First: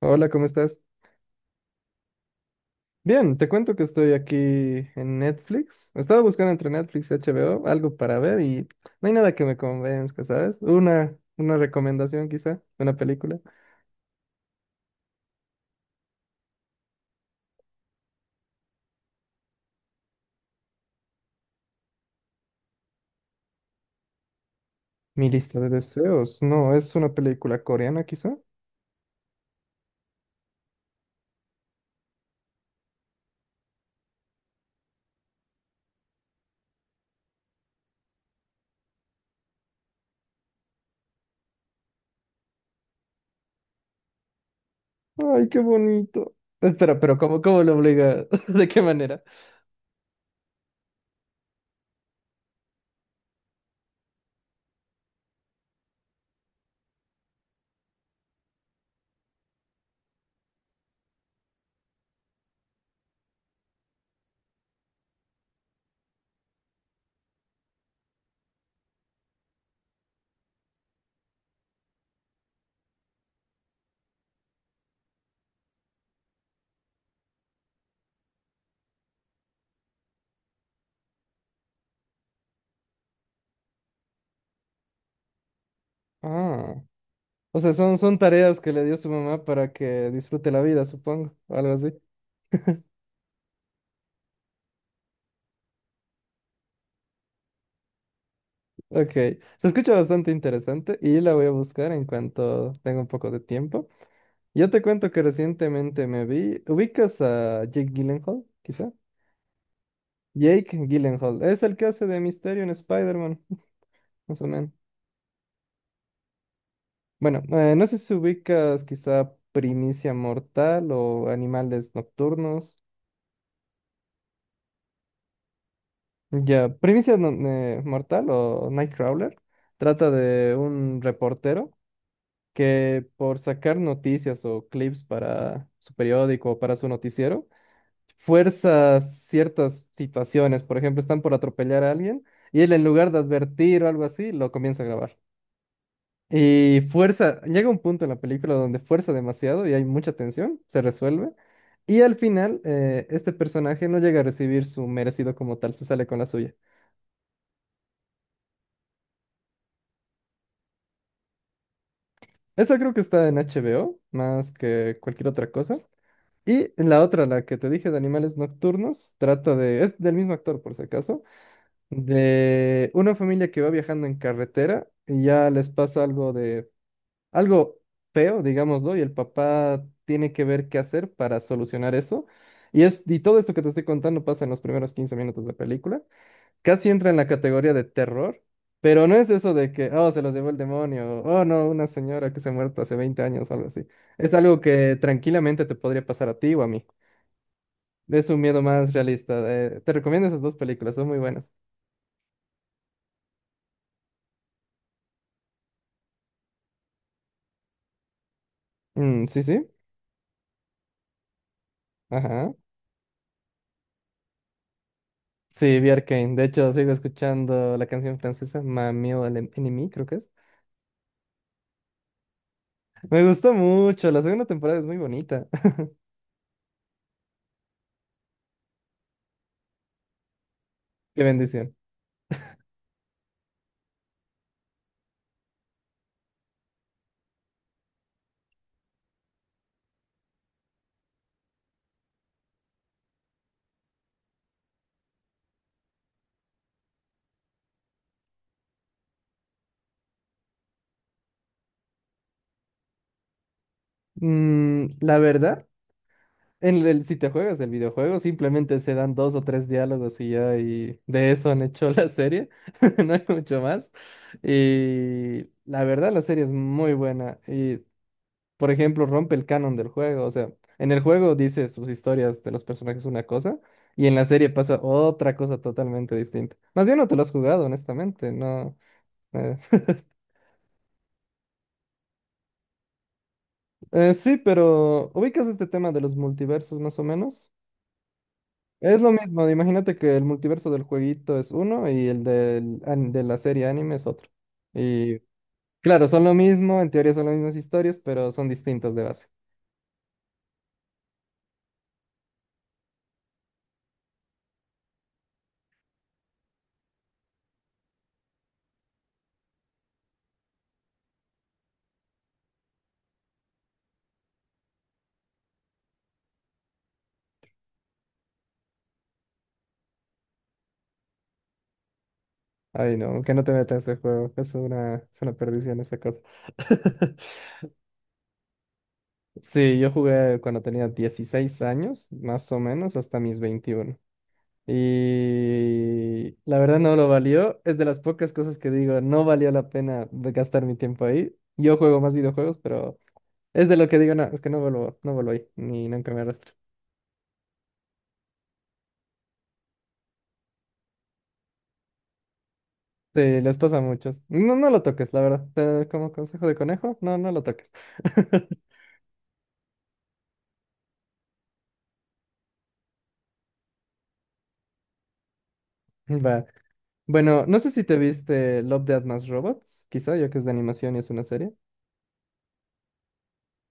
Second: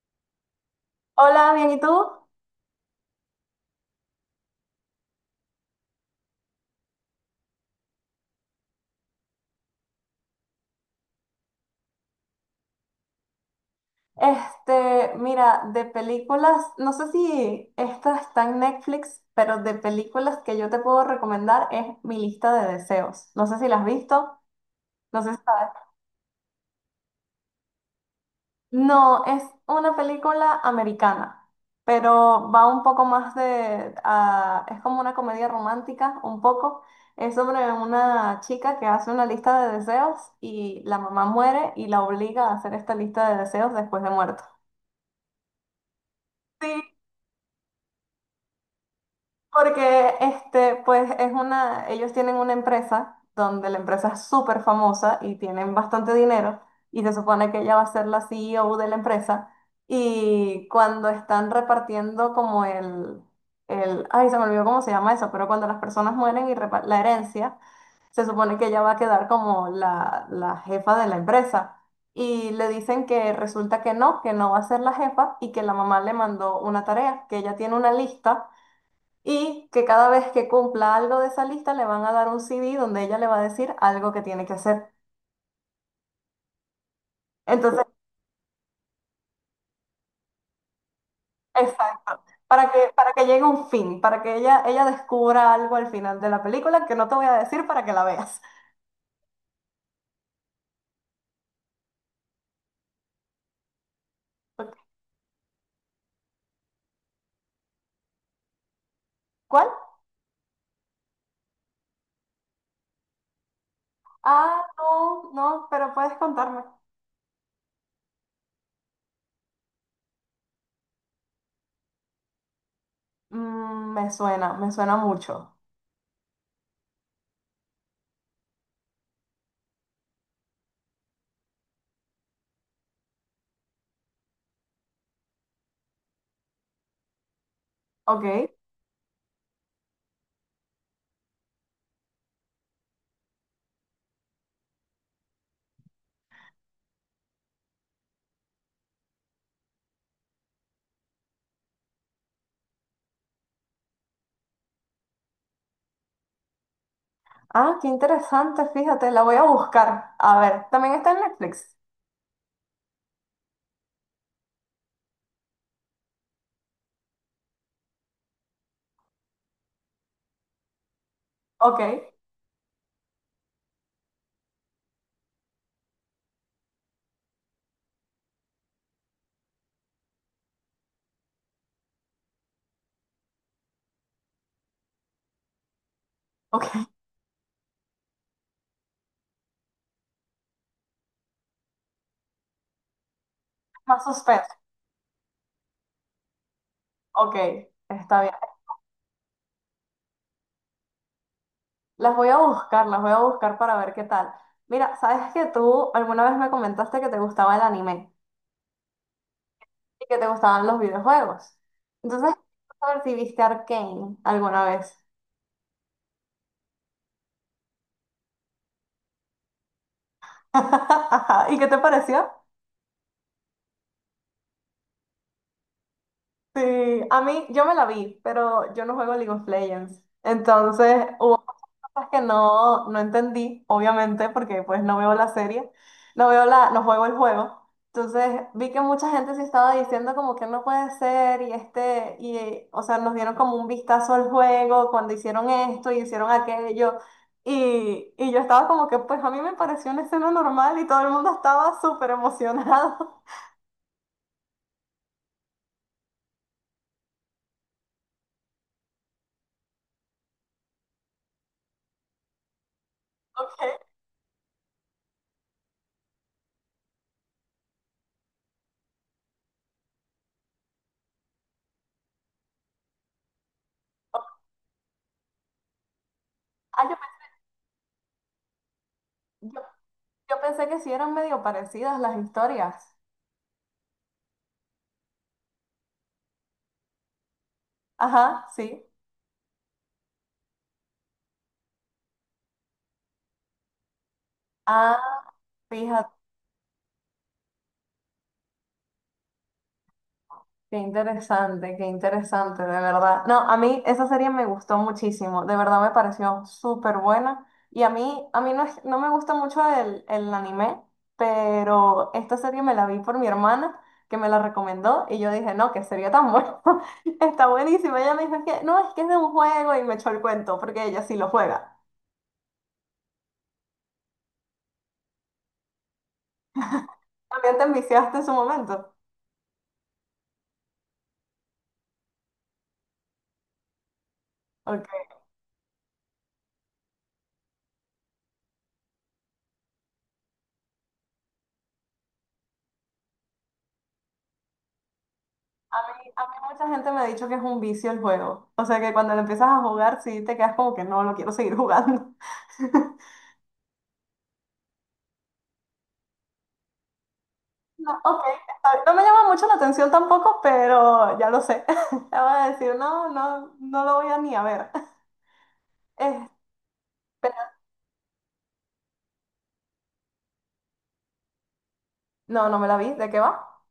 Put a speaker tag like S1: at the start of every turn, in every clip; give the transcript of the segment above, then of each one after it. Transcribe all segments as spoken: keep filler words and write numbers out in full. S1: Hola, ¿cómo estás?
S2: Hola, bien, ¿y tú?
S1: Bien, te cuento que estoy aquí en Netflix. Estaba buscando entre Netflix y H B O algo para ver y no hay nada que me convenzca, ¿sabes? Una, una recomendación quizá, una película.
S2: Este, mira, de películas, no sé si esta está en Netflix, pero de películas que yo te puedo recomendar es Mi lista de deseos. No sé si la has visto, no
S1: Mi
S2: sé si
S1: lista
S2: sabes.
S1: de deseos. No, es una película coreana quizá.
S2: No, es una película americana, pero va un poco más de, ah, es como una comedia romántica, un poco. Es sobre una chica que hace una lista de deseos y la mamá muere y la obliga a hacer esta lista de deseos después de muerto.
S1: Ay, qué bonito.
S2: Sí.
S1: Espera, pero ¿cómo, cómo lo obliga? ¿De qué manera?
S2: Porque este, pues es una, ellos tienen una empresa donde la empresa es súper famosa y tienen bastante dinero y se supone que ella va a ser la C E O de la empresa y cuando están repartiendo como el, el, ay, se me olvidó cómo se llama eso, pero cuando las personas mueren y repa- la herencia, se supone que ella va a quedar como la, la jefa de la empresa. Y le dicen que resulta que no, que no va a ser la jefa y que la mamá le mandó una tarea, que ella tiene una lista y que cada vez que cumpla algo de esa lista le van a dar un C D donde ella le va a decir algo que tiene que hacer.
S1: Ah, o sea,
S2: Entonces,
S1: son, son tareas que le dio su mamá para que disfrute la vida, supongo, o algo así.
S2: exacto, para que, para que llegue a un fin, para que ella, ella descubra algo al final de la película que no te voy a decir para que la veas.
S1: Ok, se escucha bastante interesante y la voy a buscar en cuanto tenga un poco de tiempo. Yo
S2: Ok,
S1: te cuento que recientemente me vi, ¿ubicas a Jake Gyllenhaal, quizá?
S2: ¿cuál?
S1: Jake Gyllenhaal, es el que hace de Misterio en Spider-Man, más o
S2: Ah,
S1: menos.
S2: no, no, pero puedes contarme.
S1: Bueno, eh, no sé si ubicas quizá Primicia Mortal o Animales Nocturnos.
S2: Mm, me suena, me suena mucho.
S1: Ya, Primicia no- eh, Mortal o Nightcrawler trata de un reportero que por sacar noticias o clips para su periódico o para su noticiero,
S2: Ok.
S1: fuerza ciertas situaciones. Por ejemplo, están por atropellar a alguien y él en lugar de advertir o algo así, lo comienza a grabar. Y fuerza, llega un punto en la película donde fuerza demasiado y hay mucha tensión, se resuelve. Y al final, eh, este personaje no llega a recibir su merecido como tal, se sale con la suya.
S2: Ah, qué interesante, fíjate, la voy a buscar. A ver, también está en Netflix.
S1: Eso creo que está en H B O, más que cualquier otra cosa. Y la otra, la que te dije de animales nocturnos, trata de, es del mismo actor por si acaso,
S2: Ok,
S1: de una familia que va viajando en carretera y ya les pasa algo de, algo feo, digámoslo, y el papá tiene que ver qué hacer para solucionar eso. Y es, y todo esto que te estoy contando pasa en los primeros quince minutos de película.
S2: ok,
S1: Casi entra en la categoría de terror, pero no es eso de que, oh, se los llevó el demonio, oh, no, una señora que se ha muerto hace veinte años o algo así.
S2: más
S1: Es
S2: suspenso.
S1: algo que tranquilamente te podría pasar a ti o a mí.
S2: Ok, está
S1: Es
S2: bien.
S1: un miedo más realista. Eh, te recomiendo esas dos películas, son muy buenas.
S2: Las voy a buscar, las voy a buscar para ver qué tal. Mira, ¿sabes que tú alguna vez me comentaste que te gustaba el anime
S1: Mm, sí, sí.
S2: y que te gustaban los videojuegos? Entonces,
S1: Ajá.
S2: a ver si viste Arcane alguna vez.
S1: Sí, vi Arcane. De hecho, sigo escuchando la canción francesa, Mami o el Em-, Ennemi, creo que es.
S2: ¿Y qué te pareció?
S1: Me gustó mucho. La segunda temporada es muy bonita.
S2: Sí, a mí, yo me la vi, pero yo no juego League of Legends. Entonces,
S1: Qué
S2: hubo muchas
S1: bendición.
S2: cosas que no, no entendí, obviamente, porque pues no veo la serie, no veo la, no juego el juego. Entonces, vi que mucha gente se estaba diciendo como que no puede ser y este, y, eh, o sea, nos dieron como un vistazo al juego cuando hicieron esto y hicieron aquello. Y, y yo estaba como que, pues a mí me pareció una escena normal y todo el mundo estaba súper emocionado.
S1: Mm, la verdad, en el, si te juegas el videojuego, simplemente se dan dos o tres diálogos y ya, y de eso han hecho la serie. No hay mucho
S2: Ok.
S1: más. Y la verdad, la serie es muy buena. Y por ejemplo, rompe el canon del juego. O sea, en el juego dice sus historias de los personajes una cosa y en la serie pasa otra cosa totalmente distinta. Más
S2: Ah,
S1: bien no te lo has jugado, honestamente, no. eh,
S2: yo, yo pensé que sí eran medio parecidas las historias.
S1: eh, sí, pero ubicas este tema de los multiversos más o menos.
S2: Ajá, sí.
S1: Es lo mismo, imagínate que el multiverso del jueguito es uno y el del, an- de la serie anime es otro.
S2: Ah,
S1: Y claro,
S2: fíjate,
S1: son lo mismo, en teoría son las mismas historias, pero son distintas de base.
S2: qué interesante, qué interesante, de verdad. No, a mí esa serie me gustó muchísimo, de verdad me pareció súper buena. Y a mí, a mí no, es- no me gusta mucho el, el anime, pero esta serie me la vi por mi hermana, que me la recomendó, y yo dije, no, qué serie tan buena, está buenísima. Ella me dijo, "Es que, no, es que es de un juego", y me echó el cuento, porque ella sí lo juega.
S1: Ay, no, que no te metas en ese juego. Es una, es una perdición esa cosa.
S2: También te enviciaste en su momento.
S1: Sí, yo jugué cuando tenía dieciséis años, más o menos, hasta mis veintiuno.
S2: Ok.
S1: Y la verdad no lo valió. Es de las pocas cosas que digo, no valió la pena de gastar mi tiempo ahí. Yo juego más videojuegos, pero es de lo que digo, no, es que no vuelvo, no vuelvo ahí,
S2: A
S1: ni
S2: mí,
S1: nunca
S2: a
S1: me
S2: mí
S1: arrastro.
S2: mucha gente me ha dicho que es un vicio el juego. O sea que cuando lo empiezas a jugar, sí te quedas como que no, lo quiero seguir jugando.
S1: Sí, les pasa a muchos. No, no lo toques, la verdad. Eh, Como consejo de conejo, no, no lo toques.
S2: No, ok, está bien. No me llama mucho la atención tampoco, pero ya lo sé. Ya voy a decir, no, no, no lo voy a ni a ver. Eh,
S1: Va. Bueno,
S2: pero-
S1: no sé si te viste Love, Death Más Robots, quizá, ya que es de animación y es una serie.
S2: no, no me la vi. ¿De qué va?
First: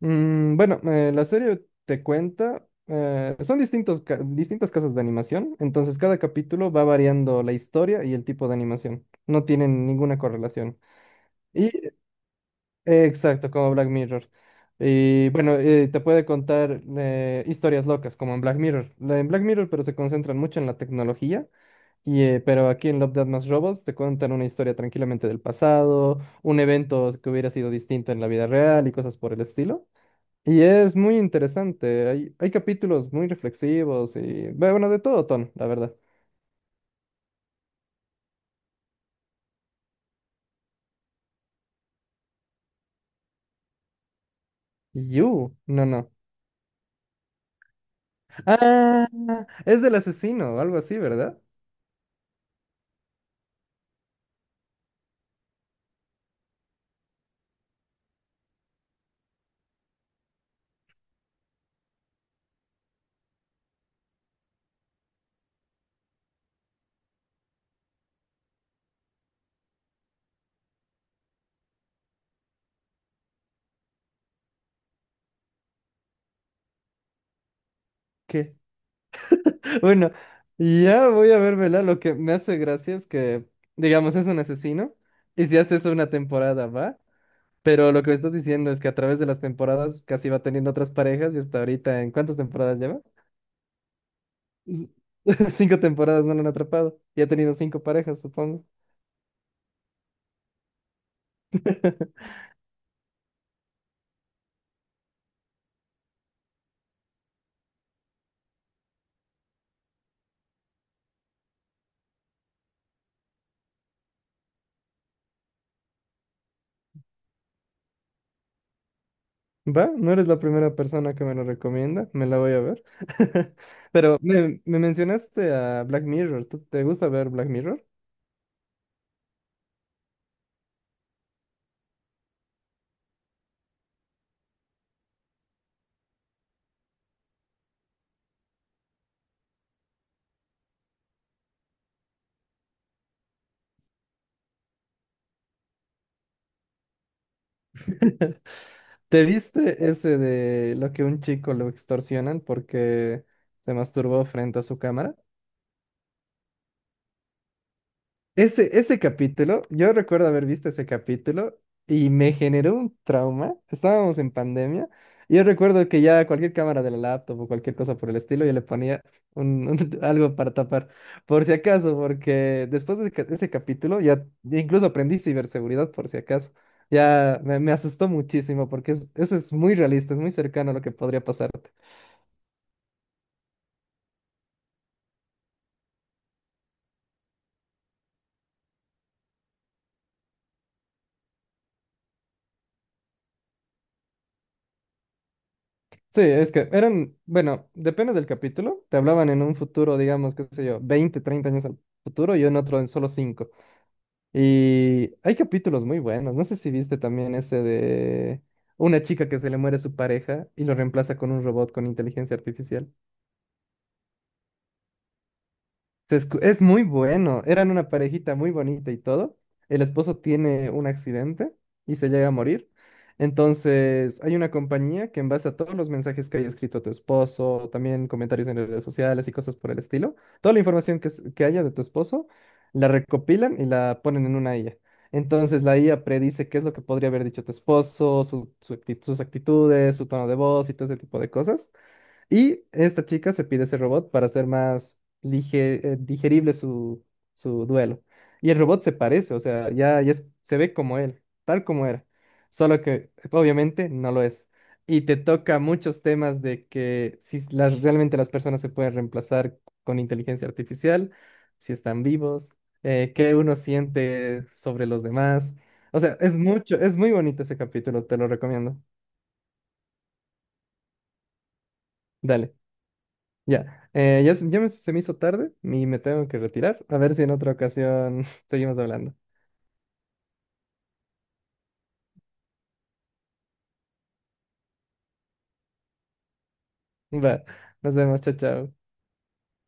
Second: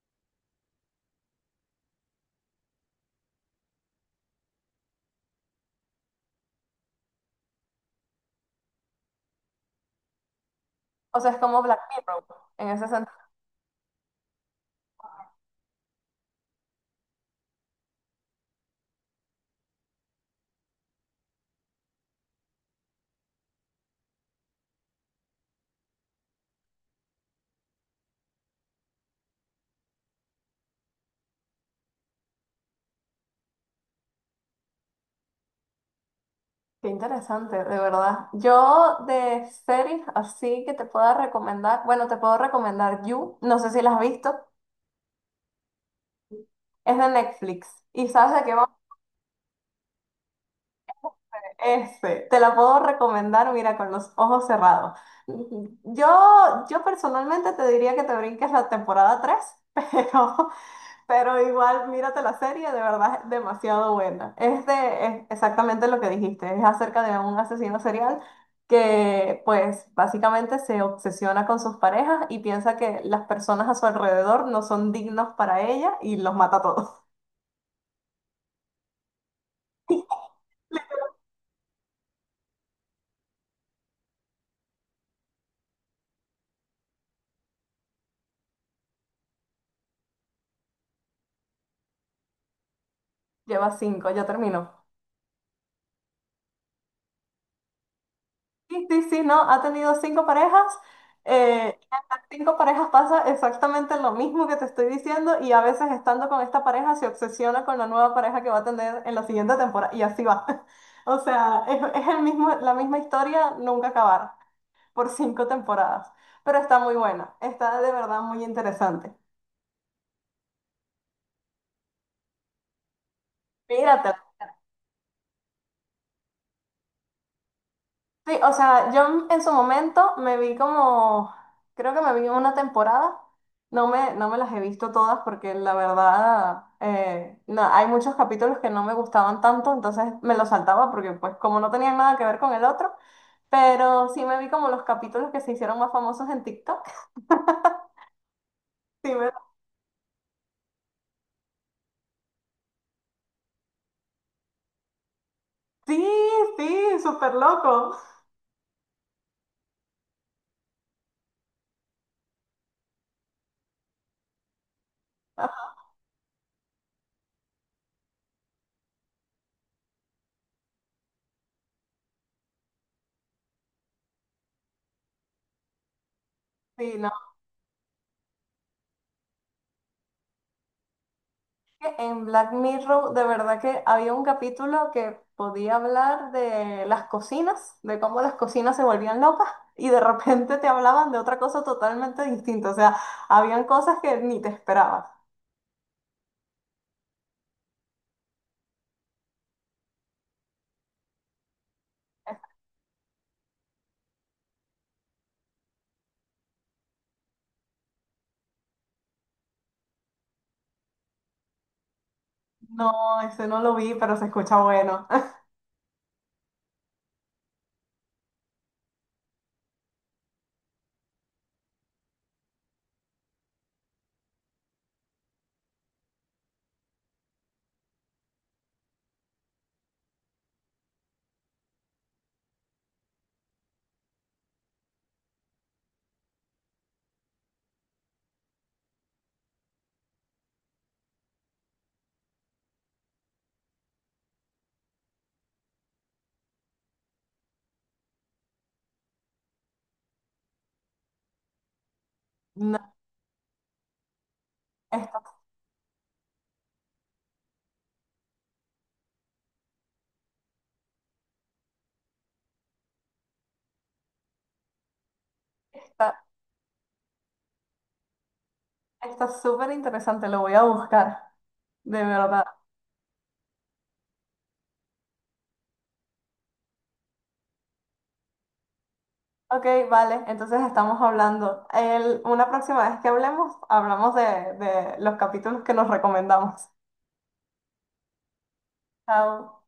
S1: Mm, bueno, eh, la serie te cuenta, eh, son distintos, ca- distintas casas de animación, entonces cada capítulo va variando la historia y el tipo de animación. No tienen ninguna correlación.
S2: O sea, es como
S1: Y,
S2: Black Mirror en ese
S1: eh,
S2: sentido.
S1: exacto, como Black Mirror. Y bueno, eh, te puede contar eh, historias locas, como en Black Mirror. La- En Black Mirror, pero se concentran mucho en la tecnología. Y, eh, pero aquí en Love, Death Más Robots te cuentan una historia tranquilamente del pasado, un evento que hubiera sido distinto en la vida real y cosas por el estilo. Y es muy interesante. Hay, hay capítulos muy reflexivos y, bueno, de todo tono, la verdad.
S2: Qué interesante, de verdad. Yo de series así que te pueda recomendar, bueno, te puedo recomendar You, no sé si la has visto,
S1: You, no, no.
S2: es de Netflix. ¿Y sabes de qué va?
S1: Ah, es del asesino, algo así, ¿verdad?
S2: Ese, te la puedo recomendar, mira, con los ojos cerrados. Yo, yo personalmente te diría que te brinques la temporada tres, pero, pero igual mírate la serie, de verdad es demasiado buena. Es de, es exactamente lo que dijiste, es acerca de un asesino serial que pues básicamente se obsesiona con sus parejas y piensa que las personas a su alrededor no son dignos para ella y los mata a todos.
S1: ¿Qué? Bueno, ya voy a vermela. Lo que me hace gracia es que, digamos, es un asesino y si haces una temporada, ¿va? Pero lo que me estás diciendo es que a través de las temporadas casi va teniendo otras parejas y hasta ahorita, ¿en cuántas temporadas lleva?
S2: Lleva cinco, ya terminó.
S1: Z- Cinco temporadas no lo han atrapado y ha tenido cinco parejas, supongo.
S2: Sí, sí, sí, no, ha tenido cinco parejas. Eh, y a las cinco parejas pasa exactamente lo mismo que te estoy diciendo y a veces estando con esta pareja se obsesiona con la nueva pareja que va a tener en la siguiente temporada y así va. O sea, es, es el mismo, la misma historia, nunca acabar, por cinco temporadas. Pero está muy buena, está de verdad muy interesante.
S1: Va, no eres la primera persona que me lo recomienda, me la voy a ver.
S2: Míratela.
S1: Pero me, me mencionaste a Black Mirror, ¿tú te gusta ver Black Mirror?
S2: Sí, o sea, yo en su momento me vi como, creo que me vi una temporada, no me, no me las he visto todas porque la verdad, eh, no, hay muchos capítulos que no me gustaban tanto, entonces me los saltaba porque pues como no tenían nada que ver con el otro, pero sí me vi como los capítulos que se hicieron más famosos en TikTok. Sí,
S1: ¿Te
S2: me-
S1: viste ese de lo que un chico lo extorsionan porque se masturbó frente a su cámara?
S2: sí, sí, súper loco.
S1: Ese, ese capítulo, yo recuerdo haber visto ese capítulo y me generó un trauma. Estábamos en pandemia. y Yo recuerdo que ya cualquier cámara de la laptop o cualquier cosa por el estilo, yo le ponía un, un- algo para tapar, por si acaso, porque después de ca- ese capítulo ya incluso aprendí ciberseguridad por si acaso.
S2: Sí, no.
S1: Ya me, me asustó muchísimo porque es- eso es muy realista, es muy cercano a lo que podría pasarte.
S2: que En Black Mirror, de verdad que había un capítulo que podía hablar de las cocinas, de cómo las cocinas se volvían locas y de repente te hablaban de otra cosa totalmente distinta. O sea, habían cosas que ni te esperabas.
S1: Sí, es que eran, bueno, depende del capítulo, te hablaban en un futuro, digamos, qué sé yo, veinte, treinta años al futuro y en otro en solo cinco. Y hay capítulos muy buenos, no sé si viste también ese de una chica que se le muere su pareja y lo reemplaza con un robot con inteligencia artificial.
S2: No, ese no lo vi, pero se escucha bueno.
S1: Se escu- Es muy bueno. Eran una parejita muy bonita y todo. El esposo tiene un accidente y se llega a morir. Entonces, hay una compañía que en base a todos los mensajes que haya escrito tu esposo, también comentarios en redes sociales y cosas por el estilo, toda la información que, s- que haya de tu esposo, la recopilan y la ponen en una I A. Entonces, la I A predice qué es lo que podría haber dicho tu esposo, su- su acti- sus actitudes, su tono de voz y todo ese tipo de cosas. Y esta chica se pide ese robot para hacer más lige- eh, digerible su, su, duelo. Y el robot se parece, o sea, ya, ya es- se ve como él, tal como era. Solo
S2: No,
S1: que obviamente no lo es. Y te
S2: está,
S1: toca muchos temas de que si las, realmente las personas se pueden reemplazar con inteligencia artificial, si están vivos, eh, qué uno siente sobre los demás. O sea,
S2: está,
S1: es mucho, es muy bonito ese capítulo, te lo recomiendo.
S2: está súper interesante, lo voy a buscar, de verdad.
S1: Dale. Ya, eh, ya, se ya me- se me hizo tarde y me tengo que retirar. A ver si en otra ocasión seguimos hablando.
S2: Ok, vale, entonces estamos hablando. El- una próxima vez que hablemos, hablamos de, de los capítulos que nos recomendamos.
S1: Va, nos vemos, chao, chao.
S2: Chao.